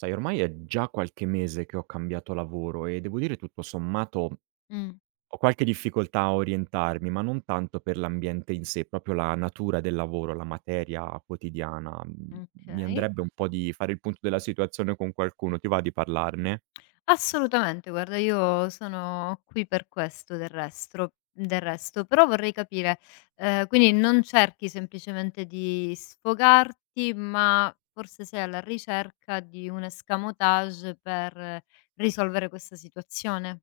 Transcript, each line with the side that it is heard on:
right: Sai, ormai è già qualche mese che ho cambiato lavoro e devo dire tutto sommato
left: Mh,
right: ho qualche difficoltà a orientarmi, ma non tanto per l'ambiente in sé, proprio la natura del lavoro, la materia quotidiana. Mi
left: okay.
right: andrebbe un po' di fare il punto della situazione con qualcuno, ti va di parlarne?
left: Assolutamente, guarda io sono qui per questo del resto, però vorrei capire, quindi non cerchi semplicemente di sfogarti, ma forse sei alla ricerca di un escamotage per risolvere questa situazione?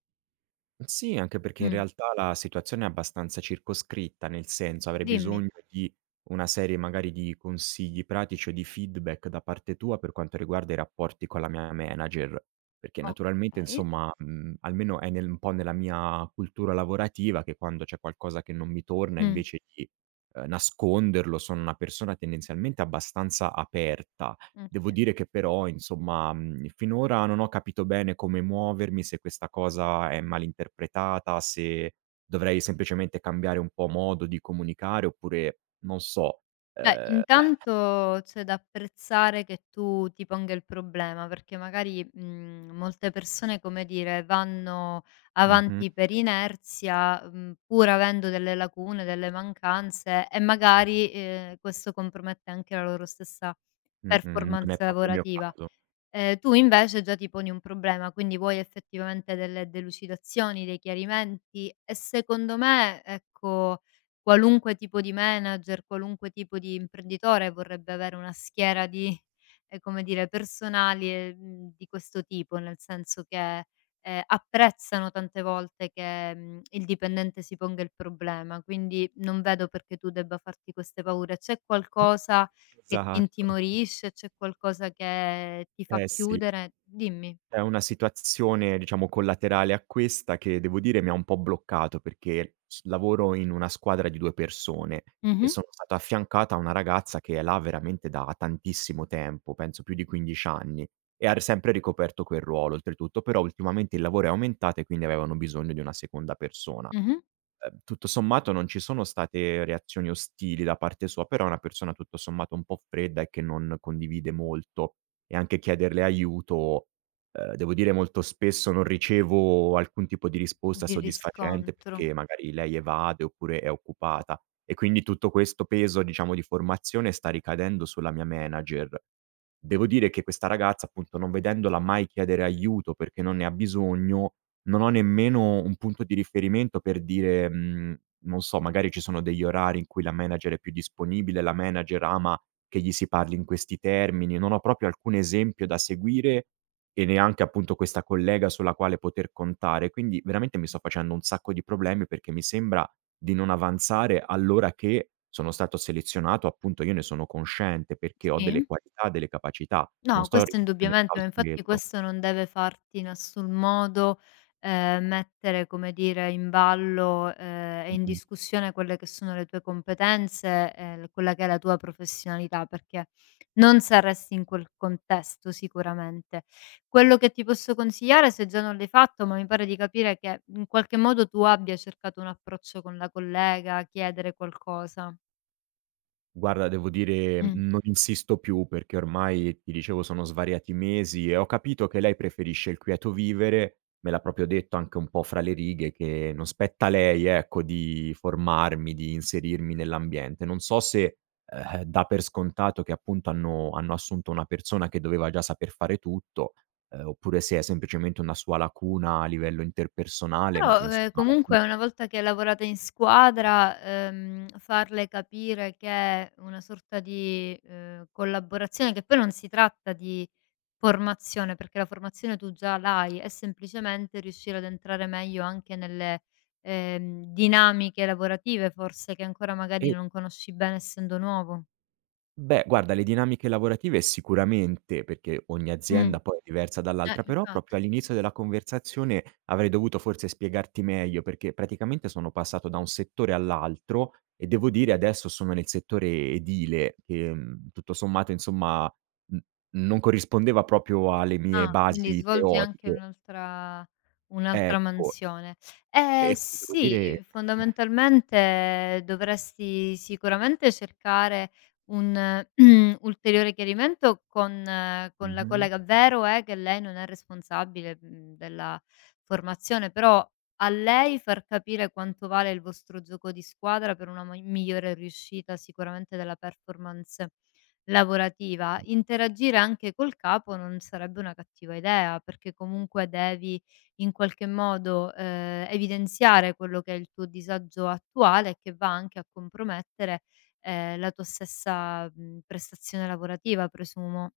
right: Sì, anche perché in
left: Mh,
right: realtà la situazione è abbastanza circoscritta, nel senso avrei
left: dimmi.
right: bisogno di una serie magari di consigli pratici o di feedback da parte tua per quanto riguarda i rapporti con la mia manager, perché naturalmente
left: Okay.
right: insomma, almeno è nel un po' nella mia cultura lavorativa che quando c'è qualcosa che non mi torna
left: Mh.
right: invece di nasconderlo, sono una persona tendenzialmente abbastanza aperta. Devo
left: oka
right: dire che però, insomma, finora non ho capito bene come muovermi, se questa cosa è malinterpretata, se dovrei semplicemente cambiare un po' modo di comunicare oppure non so.
left: Beh,
right: Ehm,
left: intanto c'è da apprezzare che tu ti ponga il problema, perché magari, molte persone, come dire, vanno
right: mh-mh,
left: avanti per inerzia, pur avendo delle lacune, delle mancanze e magari, questo compromette anche la loro stessa
right: mh-mh, non
left: performance
right: è proprio il mio
left: lavorativa.
right: caso.
left: Tu invece già ti poni un problema, quindi vuoi effettivamente delle delucidazioni, dei chiarimenti e secondo me, ecco, qualunque tipo di manager, qualunque tipo di imprenditore vorrebbe avere una schiera di come dire, personali, di questo tipo, nel senso che, apprezzano tante volte che, il dipendente si ponga il problema, quindi non vedo perché tu debba farti queste paure. C'è qualcosa che ti
right: Esatto.
left: intimorisce? C'è qualcosa che ti fa
right: Eh sì.
left: chiudere? Dimmi.
right: È una situazione, diciamo, collaterale a questa che devo dire mi ha un po' bloccato perché s lavoro in una squadra di 2 persone e
left: Mh-mh.
right: sono stato affiancato a una ragazza che è là veramente da tantissimo tempo, penso più di 15 anni, e ha r sempre ricoperto quel ruolo, oltretutto, però ultimamente il lavoro è aumentato e quindi avevano bisogno di una seconda persona.
left: Mh-mh.
right: Tutto sommato non ci sono state reazioni ostili da parte sua, però è una persona tutto sommato un po' fredda e che non condivide molto, e anche chiederle aiuto, devo dire molto spesso non ricevo alcun tipo di risposta
left: Di
right: soddisfacente,
left: riscontro.
right: perché magari lei evade oppure è occupata e quindi tutto questo peso, diciamo, di formazione sta ricadendo sulla mia manager. Devo dire che questa ragazza, appunto, non vedendola mai chiedere aiuto perché non ne ha bisogno, non ho nemmeno un punto di riferimento per dire, non so, magari ci sono degli orari in cui la manager è più disponibile, la manager ama che gli si parli in questi termini. Non ho proprio alcun esempio da seguire e neanche appunto questa collega sulla quale poter contare. Quindi veramente mi sto facendo un sacco di problemi perché mi sembra di non avanzare all'ora che sono stato selezionato. Appunto, io ne sono consciente perché ho delle
left: Sì.
right: qualità, delle capacità, non
left: No,
right: sto
left: questo
right: rimettendo in
left: indubbiamente, ma
right: causa
left: infatti
right: quello.
left: questo non deve farti in nessun modo, mettere, come dire, in ballo, e in
right: Mh-mh.
left: discussione quelle che sono le tue competenze e l quella che è la tua professionalità, perché non saresti in quel contesto sicuramente. Quello che ti posso consigliare, se già non l'hai fatto, ma mi pare di capire che in qualche modo tu abbia cercato un approccio con la collega, chiedere qualcosa.
right: Guarda, devo dire, non insisto più perché ormai, ti dicevo, sono svariati mesi e ho capito che lei preferisce il quieto vivere. Me l'ha proprio detto anche un po' fra le righe che non spetta a lei, ecco, di formarmi, di inserirmi nell'ambiente. Non so se, dà per scontato che appunto hanno assunto una persona che doveva già saper fare tutto, oppure se è semplicemente una sua lacuna a livello interpersonale, ma
left: Però,
right: insomma alla fine.
left: comunque una volta che lavorate in squadra, farle capire che è una sorta di collaborazione che poi non si tratta di formazione, perché la formazione tu già l'hai, è semplicemente riuscire ad entrare meglio anche nelle dinamiche lavorative forse che ancora magari non conosci bene essendo nuovo.
right: Beh, guarda, le dinamiche lavorative sicuramente, perché ogni
left: Mh,
right: azienda poi è diversa
left: eh
right: dall'altra, però proprio
left: infatti.
right: all'inizio della conversazione avrei dovuto forse spiegarti meglio, perché praticamente sono passato da un settore all'altro e devo dire adesso sono nel settore edile, che tutto sommato, insomma, n- non corrispondeva proprio alle mie
left: Ah, quindi
right: basi
left: svolgi anche
right: teoriche.
left: un'altra
right: Ecco,
left: mansione. Eh
right: e quindi devo dire...
left: sì, fondamentalmente dovresti sicuramente cercare un ulteriore chiarimento con la collega. Vero è che lei non è responsabile, della formazione, però a lei far capire quanto vale il vostro gioco di squadra per una migliore riuscita sicuramente della performance lavorativa, interagire anche col capo non sarebbe una cattiva idea, perché comunque devi in qualche modo, evidenziare quello che è il tuo disagio attuale e che va anche a compromettere, la tua stessa, prestazione lavorativa presumo.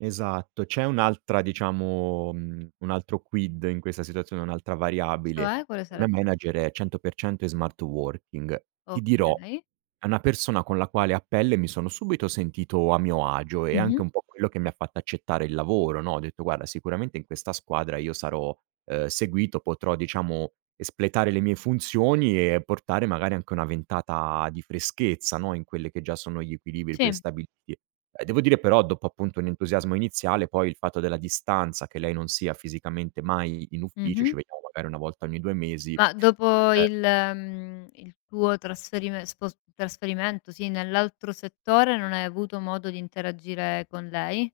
right: Esatto. C'è un'altra diciamo un altro quid in questa situazione, un'altra variabile.
left: Cioè, quale
right: La mia
left: sarebbe?
right: manager è 100% in smart working. Ti dirò,
left: Okay.
right: è una persona con la quale a pelle mi sono subito sentito a mio agio, e anche
left: Mh-mh.
right: un po' quello che mi ha fatto accettare il lavoro, no, ho detto: "Guarda, sicuramente in questa squadra io sarò, seguito, potrò diciamo espletare le mie funzioni e portare magari anche una ventata di freschezza, no, in quelle che già sono gli equilibri
left: Sì.
right: prestabiliti". Devo dire però dopo appunto un entusiasmo iniziale, poi il fatto della distanza, che lei non sia fisicamente mai in ufficio, ci
left: Mh-mh.
right: vediamo magari 1 volta ogni 2 mesi.
left: Ma dopo il tuo trasferimento, sì, nell'altro settore non hai avuto modo di interagire con lei?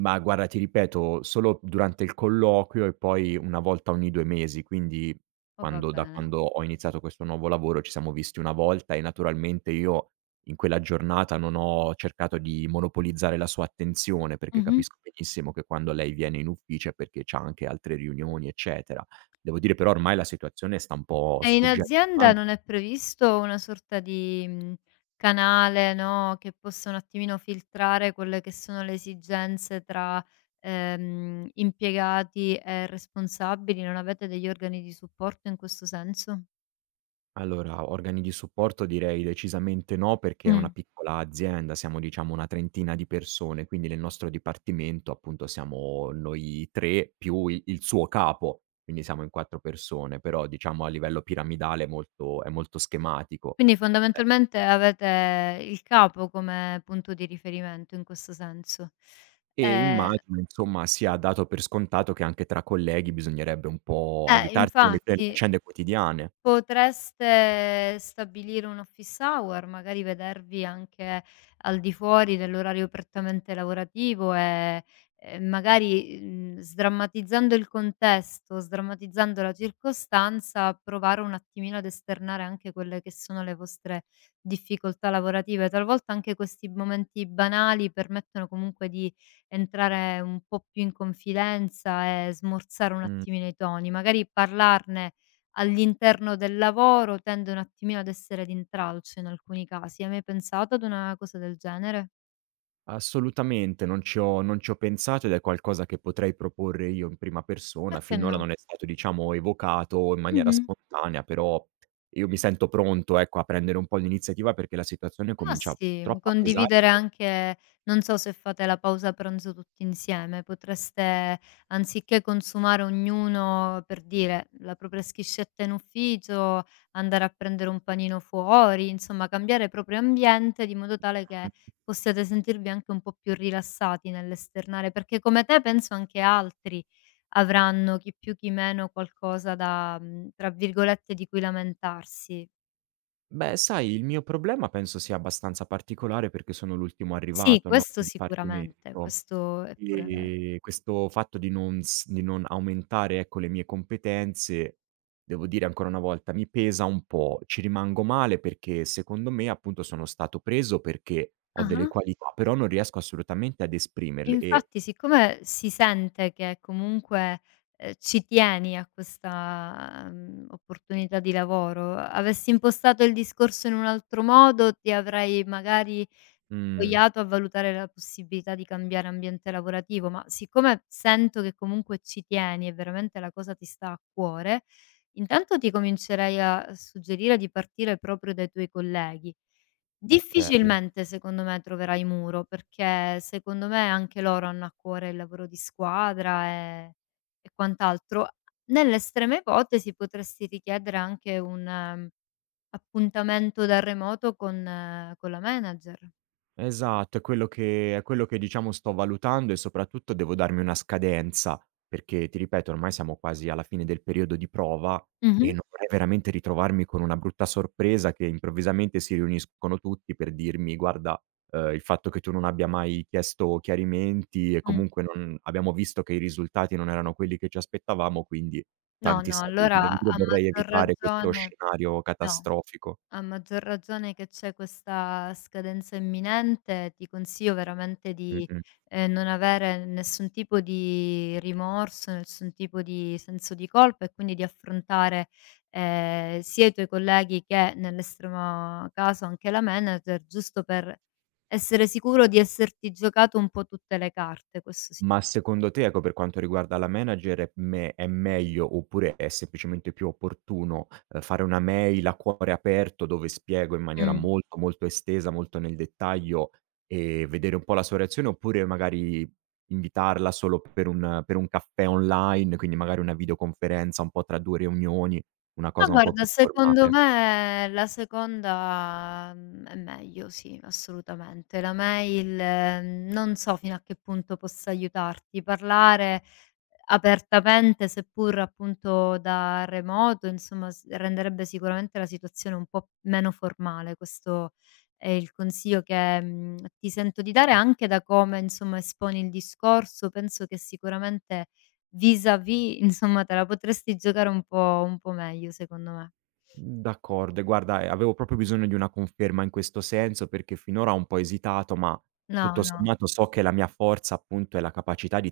right: Ma guarda, ti ripeto, solo durante il colloquio e poi 1 volta ogni 2 mesi, quindi
left: Oh, va
right: quando da
left: bene.
right: quando ho iniziato questo nuovo lavoro ci siamo visti 1 volta e naturalmente io in quella giornata non ho cercato di monopolizzare la sua attenzione, perché
left: Mh-mh.
right: capisco benissimo che quando lei viene in ufficio è perché c'ha anche altre riunioni, eccetera. Devo dire però ormai la situazione sta un po'
left: E in
right: sfuggendo di mano.
left: azienda non è previsto una sorta di canale, no, che possa un attimino filtrare quelle che sono le esigenze tra impiegati e responsabili? Non avete degli organi di supporto in questo senso?
right: Allora, organi di supporto direi decisamente no, perché è una
left: Mh.
right: piccola azienda, siamo diciamo una trentina di persone, quindi nel nostro dipartimento appunto siamo noi 3 più i il suo capo, quindi siamo in 4 persone, però diciamo a livello piramidale è molto schematico.
left: Quindi fondamentalmente avete il capo come punto di riferimento in questo senso.
right: E
left: Ehm
right: immagino insomma sia dato per scontato che anche tra colleghi bisognerebbe un po'
left: eh,
right: aiutarsi nelle
left: infatti.
right: faccende quotidiane.
left: Potreste stabilire un office hour, magari vedervi anche al di fuori dell'orario prettamente lavorativo e, magari, sdrammatizzando il contesto, sdrammatizzando la circostanza, provare un attimino ad esternare anche quelle che sono le vostre difficoltà lavorative. Talvolta anche questi momenti banali permettono comunque di entrare un po' più in confidenza e smorzare un
right: Mh.
left: attimino i toni. Magari parlarne all'interno del lavoro tende un attimino ad essere d'intralcio in alcuni casi. Hai mai pensato ad una cosa del genere?
right: Assolutamente, non ci ho pensato ed è qualcosa che potrei proporre io in prima persona.
left: Perché
right: Finora
left: no?
right: non è stato, diciamo, evocato in maniera
left: Mh-mh.
right: spontanea, però io mi sento pronto, ecco, a prendere un po' l'iniziativa perché la situazione
left: Ma
right: comincia
left: sì,
right: troppo a pesare.
left: condividere anche non so se fate la pausa pranzo tutti insieme, potreste anziché consumare ognuno, per dire, la propria schiscetta in ufficio, andare a prendere un panino fuori, insomma cambiare proprio ambiente di modo tale
right: Mh.
left: che possiate sentirvi anche un po' più rilassati nell'esternare, perché come te penso anche altri avranno chi più chi meno qualcosa da tra virgolette, "di cui lamentarsi".
right: Beh, sai, il mio problema penso sia abbastanza particolare perché sono l'ultimo
left: Sì,
right: arrivato, no,
left: questo
right: nel dipartimento.
left: sicuramente, questo è pure vero.
right: Questo fatto di non aumentare, ecco, le mie competenze, devo dire ancora una volta, mi pesa un po'. Ci rimango male perché secondo me, appunto, sono stato preso perché ho delle
left: Ah-ah.
right: qualità, però non riesco assolutamente ad esprimerle e
left: Infatti, siccome si sente che comunque, ci tieni a questa opportunità di lavoro, avessi impostato il discorso in un altro modo, ti avrei magari
right: mhmm,
left: spogliato a valutare la possibilità di cambiare ambiente lavorativo, ma siccome sento che comunque ci tieni e veramente la cosa ti sta a cuore, intanto ti comincerei a suggerire di partire proprio dai tuoi colleghi.
right: okay.
left: Difficilmente secondo me troverai muro, perché secondo me anche loro hanno a cuore il lavoro di squadra e quant'altro. Nell'estrema ipotesi potresti richiedere anche un appuntamento da remoto con la manager.
right: Esatto, è quello che diciamo sto valutando e soprattutto devo darmi una scadenza, perché ti ripeto ormai siamo quasi alla fine del periodo di prova
left: Mh-mh.
right: e non vorrei veramente ritrovarmi con una brutta sorpresa che improvvisamente si riuniscono tutti per dirmi: "Guarda, il fatto che tu non abbia mai chiesto chiarimenti e
left: Mh.
right: comunque non abbiamo visto che i risultati non erano quelli che ci aspettavamo, quindi
left: No,
right: tanti
left: no,
right: saluti." Devo
left: allora
right: dire
left: a
right: vorrei
left: maggior
right: evitare questo
left: ragione
right: scenario
left: no.
right: catastrofico.
left: A maggior ragione che c'è questa scadenza imminente, ti consiglio veramente di,
right: Mh-mh.
left: ehm, non avere nessun tipo di rimorso, nessun tipo di senso di colpa e quindi di affrontare sia i tuoi colleghi che, nell'estremo caso, anche la manager, giusto per essere sicuro di esserti giocato un po' tutte le carte, questo sì.
right: Ma secondo te, ecco, per quanto riguarda la manager è meglio oppure è semplicemente più opportuno, fare una mail a cuore aperto dove spiego in maniera
left: Mh.
right: molto, molto estesa, molto nel dettaglio e vedere un po' la sua reazione, oppure magari invitarla solo per un caffè online, quindi magari una videoconferenza un po' tra 2 riunioni, una
left: Ma
right: cosa un po' più
left: guarda, secondo
right: formale?
left: me la seconda è meglio, sì, assolutamente. La mail non so fino a che punto possa aiutarti. Parlare apertamente, seppur appunto da remoto, insomma, s renderebbe sicuramente la situazione un po' meno formale. Questo è il consiglio che ti sento di dare, anche da come, insomma, esponi il discorso. Penso che sicuramente vis-à-vis, insomma, te la potresti giocare un po' meglio secondo me.
right: D'accordo, e guarda, avevo proprio bisogno di una conferma in questo senso, perché finora ho un po' esitato, ma tutto
left: No, no.
right: sommato so che la mia forza, appunto, è la capacità di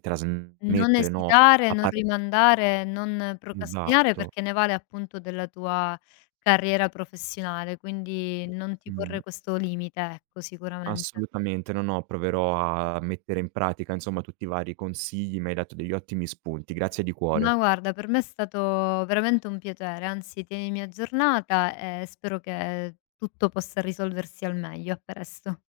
left: Non
right: trasmettere, no,
left: esitare,
right: a
left: non
right: par
left: rimandare, non procrastinare
right: esatto,
left: perché ne vale appunto della tua carriera professionale, quindi non ti
right: mh,
left: porre questo limite, ecco, sicuramente.
right: assolutamente. No, no, proverò a mettere in pratica, insomma, tutti i vari consigli, mi hai dato degli ottimi spunti. Grazie di
left: Ma
right: cuore.
left: guarda, per me è stato veramente un piacere, anzi tienimi aggiornata e spero che tutto possa risolversi al meglio. A presto.